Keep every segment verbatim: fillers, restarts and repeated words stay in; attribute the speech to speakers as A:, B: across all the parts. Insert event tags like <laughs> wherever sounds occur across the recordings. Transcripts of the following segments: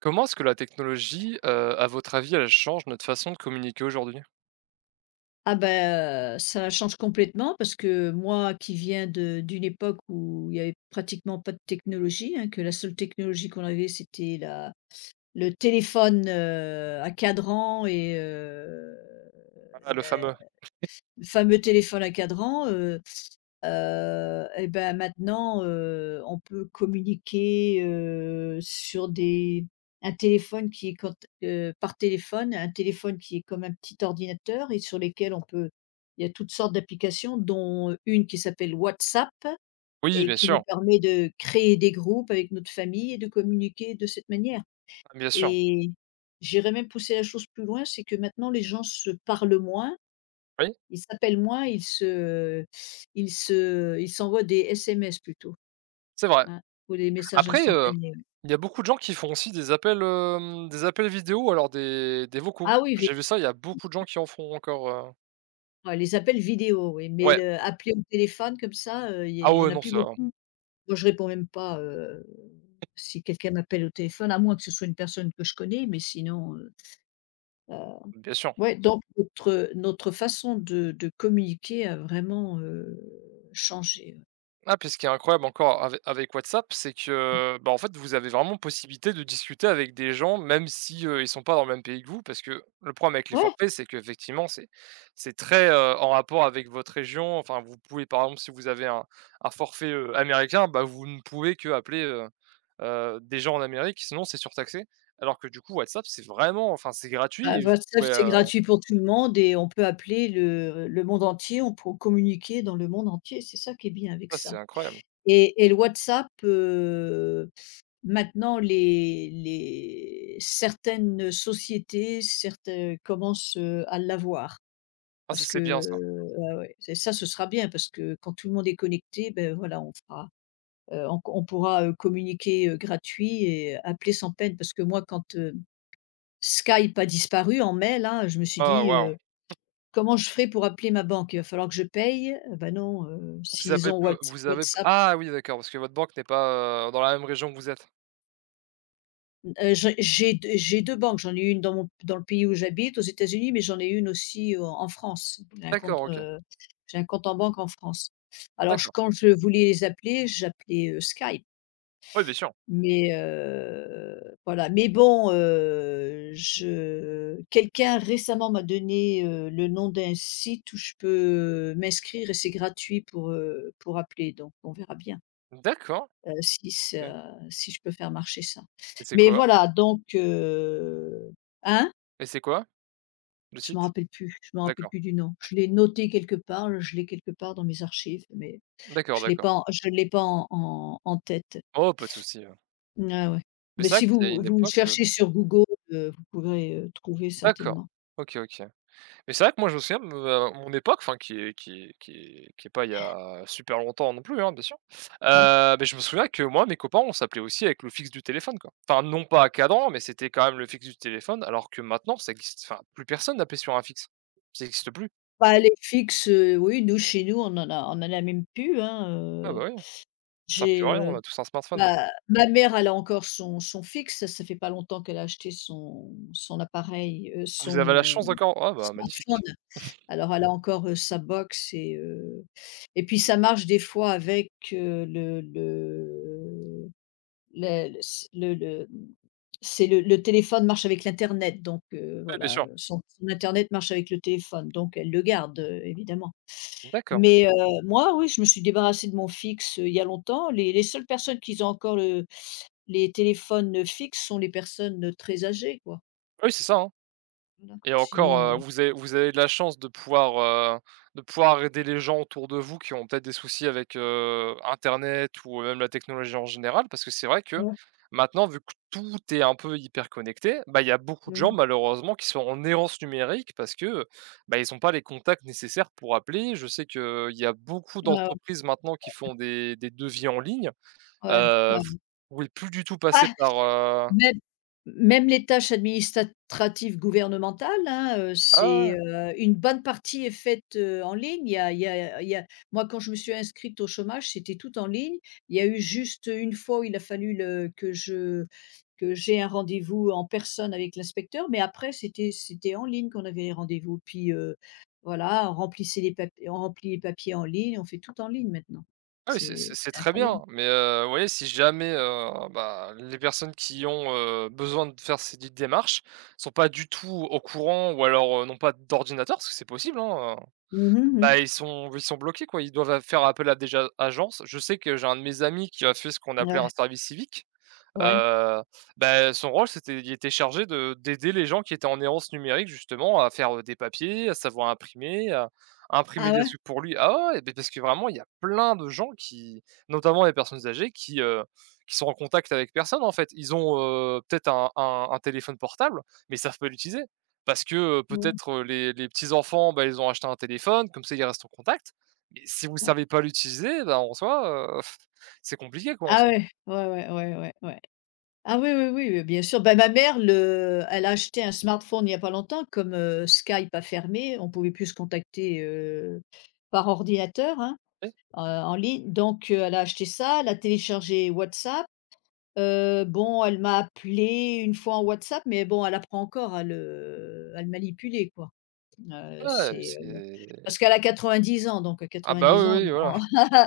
A: Comment est-ce que la technologie, heu, à votre avis, elle change notre façon de communiquer aujourd'hui?
B: Ah ben, heu, ça change complètement parce que moi qui viens de d'une époque où il y avait pratiquement pas de technologie, hein, que la seule technologie qu'on avait c'était la le téléphone, heu, à cadran et heu,
A: Ah, le fameux.
B: le fameux téléphone à cadran. Heu heu et ben maintenant, heu, on peut communiquer, heu, sur des un téléphone qui est quand heu, par téléphone, un téléphone qui est comme un petit ordinateur et sur lesquels on peut il y a toutes sortes d'applications dont une qui s'appelle WhatsApp
A: Oui,
B: et
A: bien
B: qui nous
A: sûr.
B: permet de créer des groupes avec notre famille et de communiquer de cette manière.
A: Ah, bien sûr.
B: Et j'irais même pousser la chose plus loin, c'est que maintenant les gens se parlent moins,
A: Oui,
B: ils s'appellent moins, ils se ils se ils s'envoient des S M S plutôt,
A: c'est vrai.
B: hein, ou des messages
A: Après, heu,
B: instantanés, ouais.
A: il y a beaucoup de gens qui font aussi des appels, hem, des appels vidéo ou alors des des vocaux.
B: Ah oui, vé
A: J'ai vu ça, il y a beaucoup de gens qui en font encore, heu
B: ouais, les appels vidéo, oui, mais
A: ouais.
B: le appeler au téléphone comme ça, heu, il
A: Ah
B: y a
A: ouais,
B: en a
A: non,
B: plus
A: ça
B: beaucoup. Moi, je réponds même pas, heu, si quelqu'un m'appelle au téléphone, à moins que ce soit une personne que je connais, mais sinon, heu heu,
A: bien sûr.
B: ouais, donc notre notre façon de de communiquer a vraiment, heu, changé, ouais.
A: Ah, puis ce qui est incroyable encore ave avec WhatsApp, c'est que, bah, en fait, vous avez vraiment possibilité de discuter avec des gens, même si, heu, ils sont pas dans le même pays que vous. Parce que le problème avec les
B: Ouais!
A: forfaits, c'est qu'effectivement, c'est c'est très, heu, en rapport avec votre région. Enfin, vous pouvez, par exemple, si vous avez un un forfait, heu, américain, bah, vous ne pouvez qu'appeler, heu heu, des gens en Amérique, sinon c'est surtaxé. Alors que du coup, WhatsApp, c'est vraiment enfin, c'est gratuit
B: Bah,
A: et vous
B: WhatsApp,
A: pouvez,
B: c'est
A: heu,
B: gratuit pour tout le monde et on peut appeler le le monde entier, on peut communiquer dans le monde entier, c'est ça qui est bien avec
A: ah, c'est
B: ça.
A: incroyable.
B: Et et le WhatsApp, heu, maintenant les les certaines sociétés, certaines commencent, heu, à l'avoir
A: Ah, ça,
B: parce que,
A: c'est bien ça.
B: heu, ouais, ouais, c'est ça, ce sera bien parce que quand tout le monde est connecté, ben voilà, on fera, heu, on on pourra, heu, communiquer, heu, gratuit et appeler sans peine parce que moi quand, heu, Skype a disparu en mai là, je me suis
A: Ah,
B: dit,
A: waouh!
B: euh, comment je ferai pour appeler ma banque? Il va falloir que je paye? Heu, bah, non, heu,
A: Vous
B: s'ils
A: avez
B: ont
A: peu
B: Whats
A: vous avez p
B: WhatsApp,
A: ah oui d'accord, parce que votre banque n'est pas, heu, dans la même région que vous êtes.
B: heu, j'ai j'ai deux j'ai deux banques. J'en ai une dans mon dans le pays où j'habite, aux États-Unis, mais j'en ai une aussi en en France. J'ai un
A: D'accord,
B: compte,
A: OK.
B: heu, j'ai un compte en banque en France. Alors je
A: D'accord.
B: quand je voulais les appeler, j'appelais, heu, Skype,
A: Oui, bien sûr.
B: mais heu, voilà, mais bon, heu, je quelqu'un récemment m'a donné, heu, le nom d'un site où je peux euh, m'inscrire et c'est gratuit pour, heu, pour appeler, donc on verra bien.
A: D'accord,
B: Heu, si
A: OK.
B: ça si je peux faire marcher ça.
A: Et c'est
B: Mais
A: quoi
B: voilà donc heu hein?
A: et c'est quoi le
B: Je ne me
A: site?
B: rappelle plus, je me rappelle
A: D'accord.
B: plus du nom. Je l'ai noté quelque part, je l'ai quelque part dans mes archives, mais
A: D'accord,
B: je ne l'ai
A: d'accord.
B: pas en je l'ai pas en en en tête.
A: Oh, pas de souci, heu,
B: Ah ouais.
A: mais
B: Mais
A: c'est vrai
B: si
A: qu'il y a
B: vous
A: une
B: vous
A: époque, heu
B: cherchez sur Google, heu, vous pourrez, heu, trouver
A: d'accord.
B: certainement.
A: OK, OK. Mais c'est vrai que moi je me souviens de à mon époque, enfin qui est qui est qui est qui est pas il y a super longtemps non plus, hein, bien sûr.
B: Hein?
A: Heu, beh, je me souviens que moi, mes copains, on s'appelait aussi avec le fixe du téléphone, quoi. Enfin non pas à cadran, mais c'était quand même le fixe du téléphone, alors que maintenant ça existe enfin plus personne n'appelle sur un fixe. Ça n'existe plus.
B: Bah, les fixes, heu, oui, nous, chez nous, on en a on en a même plus, hein,
A: Ah
B: heu,
A: bah, oui, ça ne sert
B: j'ai,
A: plus à rien, on
B: heu
A: a tous un smartphone.
B: Ma ma mère, elle a encore son son fixe, ça fait pas longtemps qu'elle a acheté son son appareil, heu,
A: Vous avez la chance
B: son
A: encore? Ah bah,
B: smartphone.
A: magnifique.
B: Alors elle a encore, heu, sa box. Et heu et puis ça marche des fois avec, heu, le le le le s le le, mmh, c'est, le le téléphone marche avec l'internet, donc heu,
A: Oui, bien
B: voilà,
A: sûr.
B: son son internet marche avec le téléphone, donc elle le garde, heu, évidemment.
A: D'accord.
B: Mais heu, moi, oui, je me suis débarrassée de mon fixe, heu, il y a longtemps. Les les seules personnes qui ont encore le les téléphones, heu, fixes sont les personnes, heu, très âgées, quoi.
A: Ah oui, c'est ça, hein.
B: Voilà,
A: Et encore,
B: sinon, heu
A: heu, vous avez vous avez de la chance de pouvoir, heu, de pouvoir aider les gens autour de vous qui ont peut-être des soucis avec, heu, internet ou euh, même la technologie en général. Parce que c'est vrai que
B: Mmh.
A: maintenant, vu que tout est un peu hyper connecté, bah, il y a beaucoup de gens
B: Mmh.
A: malheureusement qui sont en errance numérique parce que, bah, ils ont pas les contacts nécessaires pour appeler. Je sais qu'il y a beaucoup
B: Ouais,
A: d'entreprises maintenant qui font des des devis en ligne.
B: ouais,
A: Heu,
B: ouais,
A: vous pouvez plus du tout
B: ouais.
A: passer par, heu
B: Même même les tâches administratives gouvernementales, hein, heu,
A: ah ouais,
B: c'est,
A: ouais.
B: heu, une bonne partie est faite, heu, en ligne. Il y a il y a il y a Moi, quand je me suis inscrite au chômage, c'était tout en ligne. Il y a eu juste une fois où il a fallu le que je que j'ai un rendez-vous en personne avec l'inspecteur, mais après c'était c'était en ligne qu'on avait les rendez-vous. Puis, heu, voilà, on remplissait les papiers, on remplit les papiers en ligne, on fait tout en ligne maintenant.
A: Ah oui, c'est
B: C'est
A: c'est c'est
B: c'est
A: très
B: incroyable.
A: bien, mais heu, vous voyez, si jamais, heu, bah, les personnes qui ont, heu, besoin de faire ces dites démarches sont pas du tout au courant ou alors, heu, n'ont pas d'ordinateur, parce que c'est possible, hein, heu,
B: Mmh mh, mmh.
A: bah, ils sont ils sont bloqués, quoi. Ils doivent faire appel à des ja agences. Je sais que j'ai un de mes amis qui a fait ce qu'on appelait un
B: Ouais,
A: service civique.
B: ouais.
A: Heu, Bah, son rôle, c'était il était chargé de d'aider les gens qui étaient en errance numérique justement à faire, heu, des papiers, à savoir imprimer, à imprimer
B: Ah
A: des
B: ouais?
A: trucs pour lui. Ah ouais, ouais, parce que vraiment, il y a plein de gens qui notamment les personnes âgées qui, heu, qui sont en contact avec personne, en fait. Ils ont, heu, peut-être un un un téléphone portable, mais ils savent pas l'utiliser parce que, heu,
B: Mmh.
A: peut-être, heu, les les petits enfants, bah, ils ont acheté un téléphone, comme ça, ils restent en contact. Mais si vous
B: Ouais.
A: savez pas l'utiliser, bah, en soi, heu, <laughs> c'est compliqué, quoi, en
B: Ah
A: somme.
B: ouais, ouais, ouais, ouais, ouais, ouais. Ah oui, oui, oui, oui, bien sûr. Ben ma mère, le elle a acheté un smartphone il n'y a pas longtemps, comme, heu, Skype a fermé, on pouvait plus se contacter, heu, par ordinateur, hein, heu, en ligne. Donc, heu, elle a acheté ça, elle a téléchargé WhatsApp. Heu, bon, elle m'a appelé une fois en WhatsApp, mais bon, elle apprend encore à le à le manipuler, quoi. Heu,
A: Ouais,
B: c'est, heu,
A: c'est
B: parce qu'elle a quatre-vingt-dix ans, donc
A: ah bah,
B: quatre-vingt-dix
A: oui,
B: ans,
A: oui, voilà.
B: on <laughs>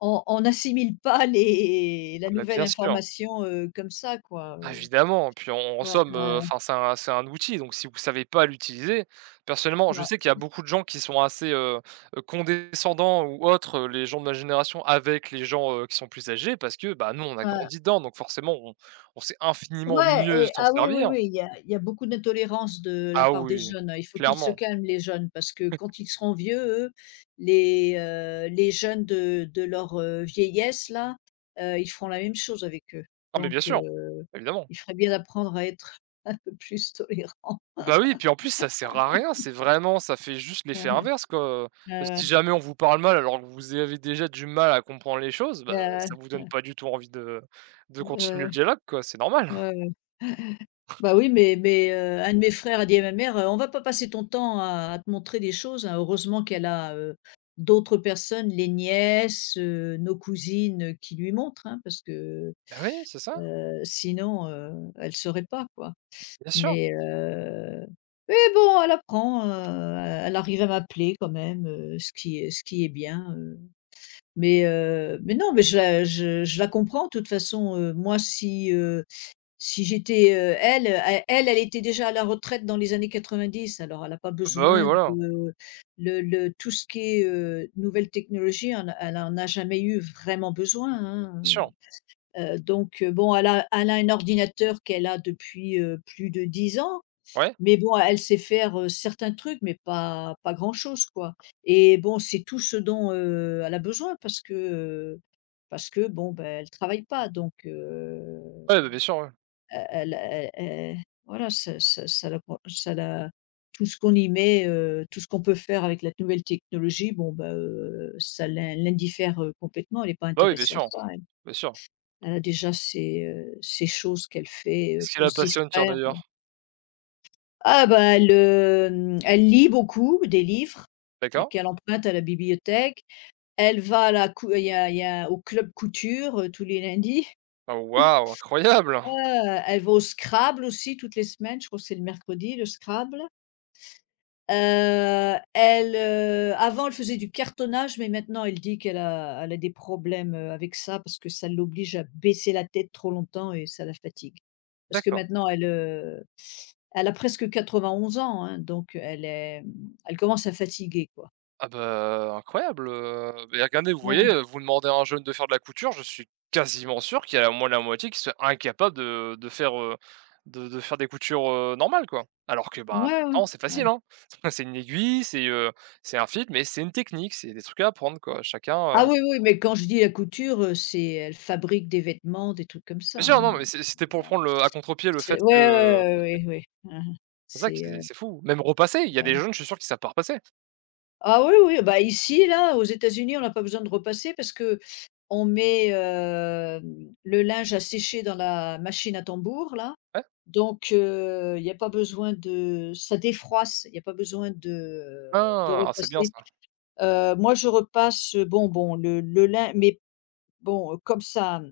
B: on on n'assimile pas les
A: Ah
B: la
A: bah,
B: nouvelle
A: bien sûr.
B: information, heu, comme ça quoi,
A: Ah,
B: heu,
A: évidemment, puis en en
B: ouais,
A: somme,
B: ouais, ouais,
A: heu, enfin, c'est un c'est un outil, donc si vous savez pas l'utiliser personnellement, je sais qu'il y a beaucoup de gens qui sont assez, heu heu, condescendants ou autres, heu, les gens de ma génération avec les gens, heu, qui sont plus âgés parce que, bah, nous, on a
B: ouais.
A: grandi dedans, donc forcément, on on sait infiniment
B: Ouais
A: mieux
B: et
A: s'en
B: ah oui, oui,
A: servir.
B: oui, il y a il y a beaucoup d'intolérance de la
A: Ah
B: part des
A: oui,
B: jeunes, hein. Il faut qu'ils se
A: clairement.
B: calment les jeunes parce que quand ils seront vieux, eux, les, heu, les jeunes de de leur, heu, vieillesse là, heu, ils feront la même chose avec eux.
A: Ah mais bien
B: Donc
A: sûr,
B: heu,
A: évidemment.
B: il ferait bien d'apprendre à être <laughs> un peu plus tolérant.
A: Bah, oui et puis en plus ça sert à rien, c'est vraiment ça fait juste l'effet
B: <laughs>
A: inverse quoi,
B: Hein,
A: si
B: hein.
A: jamais on vous parle mal alors que vous avez déjà du mal à comprendre les choses,
B: Ouais,
A: bah,
B: ouais.
A: ça vous donne pas du tout envie de de
B: Ouais, ouais.
A: continuer
B: Ouais,
A: le
B: ouais.
A: dialogue quoi, c'est normal.
B: Ouais, ouais. Bah, oui, mais mais, heu, un de mes frères a dit à ma mère: «Heu, on va pas passer ton temps à à te montrer des choses, hein». Heureusement qu'elle a, heu, d'autres personnes, les nièces, heu, nos cousines, heu, qui lui montrent, hein, parce que,
A: Bah, oui, c'est ça,
B: heu, sinon, heu, elle ne saurait pas, quoi.
A: bien sûr.
B: Mais, heu, mais bon, elle apprend, heu, elle arrive à m'appeler quand même, heu, ce qui est ce qui est bien, heu. Mais, heu, mais non, mais je la je je la comprends de toute façon, heu, moi si, heu. Si j'étais, heu, elle, heu, elle elle était déjà à la retraite dans les années quatre-vingt-dix. Alors elle n'a pas
A: Bah, oui
B: besoin
A: voilà,
B: de le le tout ce qui est, heu, nouvelles technologies, elle en elle en a jamais eu vraiment besoin, hein,
A: bien sûr,
B: heu. Donc heu, bon, elle a elle a un ordinateur qu'elle a depuis, heu, plus de dix ans,
A: ouais,
B: mais bon, elle sait faire, heu, certains trucs, mais pas pas grand-chose, quoi. Et bon, c'est tout ce dont, heu, elle a besoin parce que, heu, parce que bon, ben, elle travaille pas donc heu
A: ouais, bah, bien sûr, ouais.
B: heu heu, l heu voilà, ça ça ça la con ça la tout ce qu'on y met, heu, tout ce qu'on peut faire avec la nouvelle technologie, bon, bah, heu, ça l'in l'indiffère, heu, complètement. Elle n'est pas
A: Bah, oui, bien
B: intéressée à
A: sûr,
B: ça, elle.
A: bien sûr.
B: Elle a déjà ses, heu, ses choses qu'elle fait, heu,
A: Qu'est-ce qui
B: pour
A: la
B: se
A: passionne tiens
B: distraire.
A: d'ailleurs?
B: Ah bah, elle, hem, elle lit beaucoup, des livres, heu,
A: D'accord.
B: qu'elle emprunte à la bibliothèque. Elle va à la cou il y a il y a au club couture, heu, tous les lundis.
A: Ah waouh, incroyable!
B: Heu, Elle va au Scrabble aussi toutes les semaines, je crois que c'est le mercredi, le Scrabble. Heu, elle, heu, avant elle faisait du cartonnage, mais maintenant elle dit qu'elle a elle a des problèmes, heu, avec ça parce que ça l'oblige à baisser la tête trop longtemps et ça la fatigue. Parce que
A: D'accord.
B: maintenant elle, heu, elle a presque quatre-vingt-onze ans, hein, donc elle est, mmh, elle commence à fatiguer, quoi.
A: Ah bah, incroyable, heu, mais regardez, vous voyez,
B: Ouais.
A: heu, vous demandez à un jeune de faire de la couture, je suis quasiment sûr qu'il y a au moins la moitié qui serait incapable de de faire, heu, de de faire des coutures, heu, normales, quoi. Alors que, bah,
B: Ouais, ouais.
A: pourtant c'est
B: Ouais.
A: facile, hein. <laughs> C'est une aiguille, c'est, heu, c'est un fil, mais c'est une technique, c'est des trucs à apprendre, quoi. Chacun,
B: Ah
A: heu
B: oui, oui, mais quand je dis la couture, heu, c'est elle fabrique des vêtements, des trucs comme
A: bien
B: ça,
A: sûr, non,
B: hein.
A: mais c'est c'était pour prendre le à contre-pied le fait
B: C'est Ouais,
A: que
B: ouais, ouais, oui, oui. Mmh.
A: c'est ça qui
B: C'est,
A: est
B: heu
A: c'est fou. Même repasser, il y a des jeunes, je suis sûr qu'ils savent pas repasser.
B: Ah oui, oui, bah, ici, là, aux États-Unis, on n'a pas besoin de repasser parce que on met, hem, le linge à sécher dans la machine à tambour, là,
A: Ouais.
B: donc euh, il y a pas besoin de ça défroisse, il y a pas besoin de de
A: Ah! Ah, ah, c'est bien
B: repasser.
A: ça.
B: Heu, moi, je repasse, euh, bon bon, le le lin mais bon, euh, comme ça, mmh,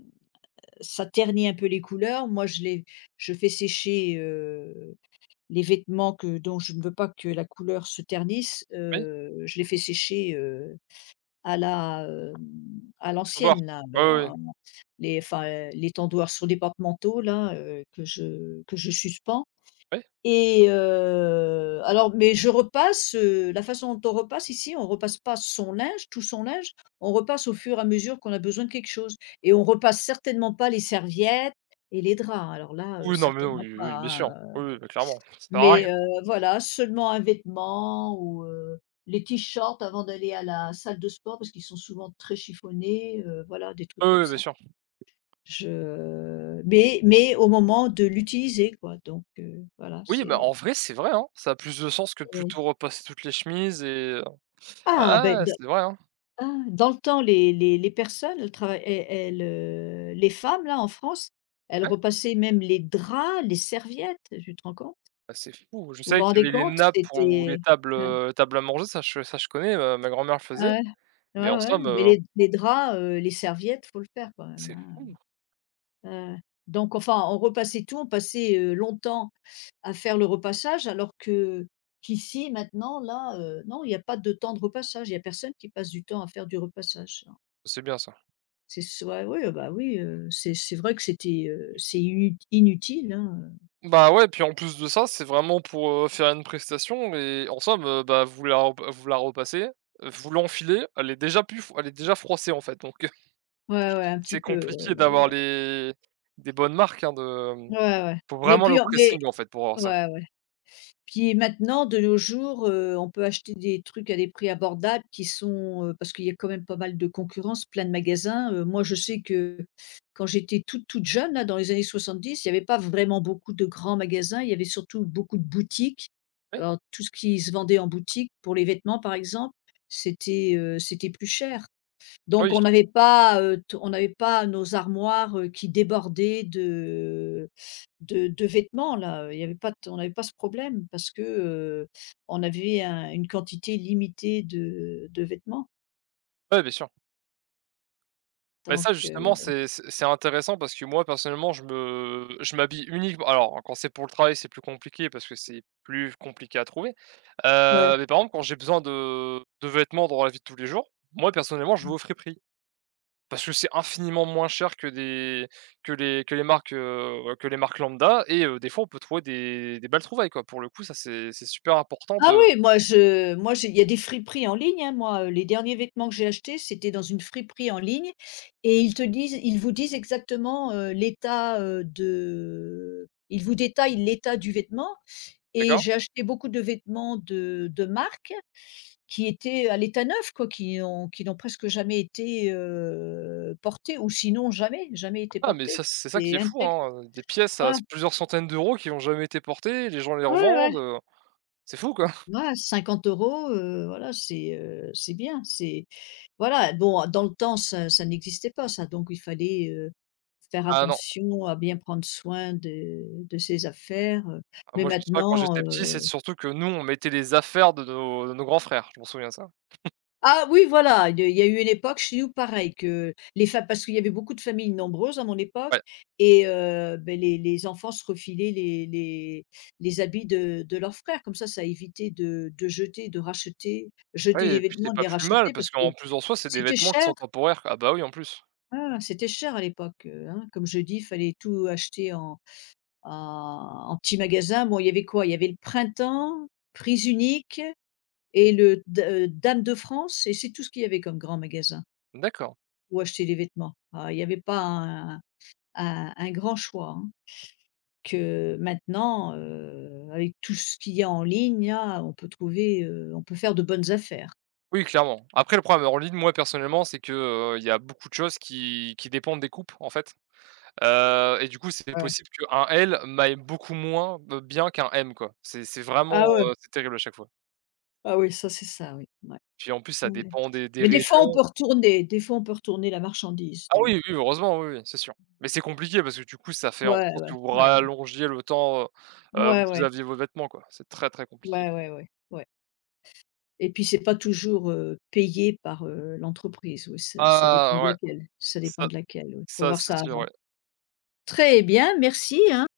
B: ça ternit un peu les couleurs, moi, je les je fais sécher, heu, les vêtements que dont je ne veux pas que la couleur se ternisse,
A: Oui,
B: heu, je les fais sécher, euh, à la, hem, à
A: c'est ton doigt.
B: l'ancienne là,
A: Oui,
B: heu,
A: oui, oui.
B: en les enfin, heu, les tendoirs sur des porte-manteaux là, heu, que je que je suspends
A: Oui.
B: et heu, alors mais je repasse, heu, la façon dont on repasse ici, on repasse pas son linge, tout son linge, on repasse au fur et à mesure qu'on a besoin de quelque chose et on repasse certainement pas les serviettes et les draps. Alors là, heu,
A: Oui, non, mais oui,
B: certainement
A: oui,
B: pas,
A: oui, bien
B: hein,
A: sûr. Oui,
B: euh.
A: oui, bah, clairement, ça sert à rien.
B: Mais heu, voilà, seulement un vêtement ou heu, les t-shirts avant d'aller à la salle de sport parce qu'ils sont souvent très chiffonnés, heu, voilà, des
A: Oui,
B: trucs comme
A: oui, bien
B: ça.
A: sûr.
B: Je mais mais au moment de l'utiliser quoi, donc heu, voilà,
A: Oui, bah, en
B: c'est.
A: vrai, c'est vrai, hein, ça a plus de sens que de
B: Mmh.
A: plutôt repasser toutes les chemises et
B: Ah ben,
A: ah,
B: de
A: c'est vrai, hein.
B: ah, dans le temps, les les les personnes, elles trava elles elles, heu, les femmes là, en France, elles
A: Ouais,
B: repassaient même les draps, les serviettes, tu te rends compte?
A: bah, c'est fou. Je
B: Vous vous
A: savais qu'il y
B: rendez
A: avait les
B: compte?
A: nappes pour ou les
B: C'était
A: tables,
B: Ouais,
A: heu, tables à manger, ça je ça je connais, ma ma grand-mère le faisait,
B: ouais.
A: mais
B: Ouais,
A: en
B: ouais,
A: somme,
B: mais
A: heu,
B: les les draps, heu, les serviettes, faut le faire quand même,
A: c'est
B: hein,
A: fou,
B: heu, donc enfin, on repassait tout, on passait, heu, longtemps à faire le repassage alors que qu'ici maintenant là, heu, non, il y a pas de temps de repassage, il y a personne qui passe du temps à faire du repassage, non.
A: c'est bien ça.
B: C'est soit Oui, ah bah, oui, heu, c'est c'est vrai que c'était, heu, c'est inut inutile, hein,
A: Bah, ouais, puis en plus de ça, c'est vraiment pour, heu, faire une prestation et en somme, heu, bah, vous la rep vous la repassez, euh, vous l'enfilez, elle est déjà plus f elle est déjà froissée, en fait, donc
B: ouais, ouais, un
A: c'est
B: petit peu, ouais,
A: compliqué
B: ouais,
A: d'avoir
B: ouais.
A: les des bonnes marques, hein, de, mmh,
B: Ouais, ouais,
A: faut
B: mais
A: vraiment
B: puis,
A: le
B: mais
A: pressing, en fait, pour avoir ça.
B: ouais, ouais. Puis maintenant, de nos jours, heu, on peut acheter des trucs à des prix abordables qui sont, heu parce qu'il y a quand même pas mal de concurrence, plein de magasins, heu, moi, je sais que quand j'étais toute, toute jeune là, dans les années soixante-dix, il n'y avait pas vraiment beaucoup de grands magasins, il y avait surtout beaucoup de boutiques.
A: Oui,
B: Alors tout ce qui se vendait en boutique pour les vêtements, par exemple, c'était, heu, c'était plus cher. Donc
A: oui,
B: on n'avait pas, heu, t on n'avait pas nos armoires, heu, qui débordaient de de de vêtements là, il y avait pas t on n'avait pas ce problème parce que, heu, on avait un une quantité limitée de de vêtements
A: ouais, bien sûr. Mais
B: donc
A: ça
B: heu
A: justement, c'est c'est c'est intéressant parce que moi, personnellement, je me je m'habille uniquement alors quand c'est pour le travail, c'est plus compliqué parce que c'est plus compliqué à trouver,
B: ouais.
A: heu, mais par contre, quand j'ai besoin de de vêtements dans la vie de tous les jours, moi, personnellement, je
B: Mmh.
A: vais aux prix. Parce que c'est infiniment moins cher que des que les que les marques, heu, que les marques lambda et heu, des fois, on peut trouver des des belles trouvailles, quoi. Pour le coup, ça, c'est c'est super important
B: Ah
A: de
B: oui, moi je moi j'ai il y a des friperies en ligne, hein, moi, heu, les derniers vêtements que j'ai achetés, c'était dans une friperie en ligne et ils te disent ils vous disent exactement, heu, l'état, heu, de ils vous détaillent l'état du vêtement. Et
A: d'accord?
B: j'ai acheté beaucoup de vêtements de de marques qui étaient à l'état neuf quoi, qui ont qui n'ont presque jamais été, heu, portés ou sinon jamais, jamais été
A: Ah, mais ça,
B: portés
A: c'est ça qui
B: et
A: est fou,
B: intègres.
A: hein, des pièces
B: Ouais,
A: à plusieurs centaines d'euros qui n'ont jamais été portées, les gens les
B: ouais, ouais,
A: revendent, heu, c'est fou, quoi. <laughs>
B: ouais, cinquante euros €, heu, voilà, c'est, heu, c'est bien, c'est voilà, bon, dans le temps, ça ça n'existait pas ça, donc il fallait, heu, faire
A: Ah non,
B: attention à bien prendre soin de de ses affaires, heu,
A: ah
B: mais
A: moi, je me souviens quand
B: maintenant,
A: j'étais petit, c'est surtout que nous, on mettait les affaires de nos de nos grands frères, je m'en souviens ça.
B: ah oui, voilà, il y a il y a eu une époque chez nous pareil que les femmes parce qu'il y avait beaucoup de familles nombreuses à mon époque
A: Ouais,
B: et heu, beh, les les enfants se refilaient les les les habits de de leurs frères. Comme ça, ça évitait de de jeter, de racheter,
A: oui
B: jeter des
A: et puis c'est
B: vêtements, de
A: pas
B: les
A: plus mal
B: racheter parce
A: parce
B: que
A: qu'en plus, en soi, c'est des
B: c'était
A: vêtements qui
B: cher.
A: sont temporaires. Ah bah oui, en plus.
B: Hein, c'était cher à l'époque, heu, hein. Comme je dis, il fallait tout acheter en en en petit magasin. Bon, il y avait quoi? Il y avait le Printemps, prise Unique et le D heu, Dame de France et c'est tout ce qu'il y avait comme grand magasin.
A: D'accord.
B: Ou acheter des vêtements. Ah, il y avait pas un un un grand choix, hein, que maintenant, heu, avec tout ce qu'il y a en ligne là, on peut trouver, heu, on peut faire de bonnes affaires.
A: Oui, clairement. Après le problème en ligne, moi personnellement, c'est que, heu, il y a beaucoup de choses qui qui dépendent des coupes, en fait. Heu et du coup, c'est
B: Ouais.
A: possible qu'un L m'aille beaucoup moins, heu, bien qu'un M, quoi. C'est c'est
B: Ah
A: vraiment,
B: ouais,
A: heu, c'est terrible à chaque fois.
B: ah oui, ça c'est ça, oui, ouais.
A: Puis en plus,
B: Ça
A: ça
B: ouais.
A: dépend des des
B: Mais des fois, on
A: régions.
B: peut retourner des fois, on peut retourner la marchandise
A: Ah oui,
B: donc
A: oui, oui, heureusement, oui, oui, c'est sûr. Mais c'est compliqué parce que du coup, ça fait en
B: ouais,
A: sorte
B: ouais,
A: que vous
B: ouais, ouais.
A: rallongiez le temps, heu où
B: Ouais,
A: vous
B: ouais.
A: aviez vos vêtements, quoi. C'est très, très compliqué.
B: Ouais, ouais, ouais, ouais, et puis c'est pas toujours, heu, payé par, heu, l'entreprise, oui, c'est ça dépend
A: Ah
B: de
A: ouais,
B: laquelle, ça dépend
A: ça
B: de laquelle, oui. Faut
A: ça
B: voir
A: c'est
B: ça
A: sûr,
B: avant.
A: ouais.
B: Très bien, merci, hein.